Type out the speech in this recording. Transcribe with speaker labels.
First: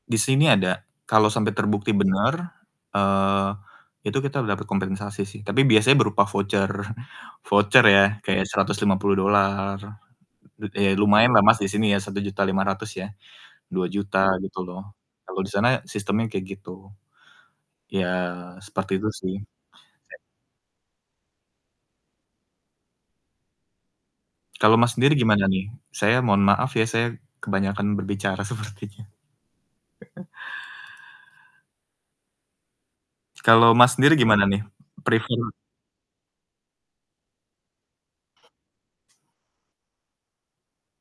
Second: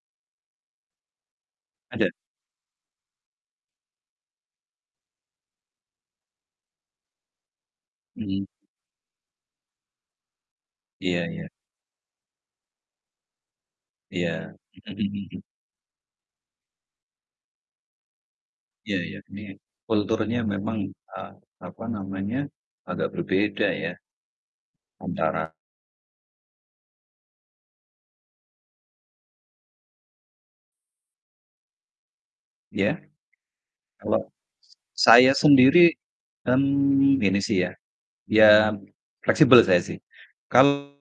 Speaker 1: Di sini ada kalau sampai terbukti
Speaker 2: Ada.
Speaker 1: bener, eee, itu kita dapat kompensasi sih tapi biasanya berupa voucher, voucher ya kayak
Speaker 2: Mmm.
Speaker 1: $150. Eee, ya
Speaker 2: Iya
Speaker 1: lumayan lah
Speaker 2: iya.
Speaker 1: Mas di sini ya, Rp1.500.000 ya Rp2.000.000
Speaker 2: Iya.
Speaker 1: gitu loh,
Speaker 2: Mhm
Speaker 1: kalau
Speaker 2: mhm.
Speaker 1: di sana sistemnya kayak gitu. Ya seperti
Speaker 2: Ya
Speaker 1: itu
Speaker 2: ya
Speaker 1: sih.
Speaker 2: ini
Speaker 1: [unintelligible]
Speaker 2: kulturnya memang a apa namanya, agak berbeda ya
Speaker 1: Kalau Mas sendiri gimana
Speaker 2: antara
Speaker 1: nih? Saya mohon maaf ya, saya kebanyakan berbicara sepertinya.
Speaker 2: Ya
Speaker 1: Kalau mas sendiri
Speaker 2: kalau
Speaker 1: gimana nih?
Speaker 2: s saya
Speaker 1: Prefer
Speaker 2: sendiri, kan, gini sih ya, ya fleksibel saya sih kal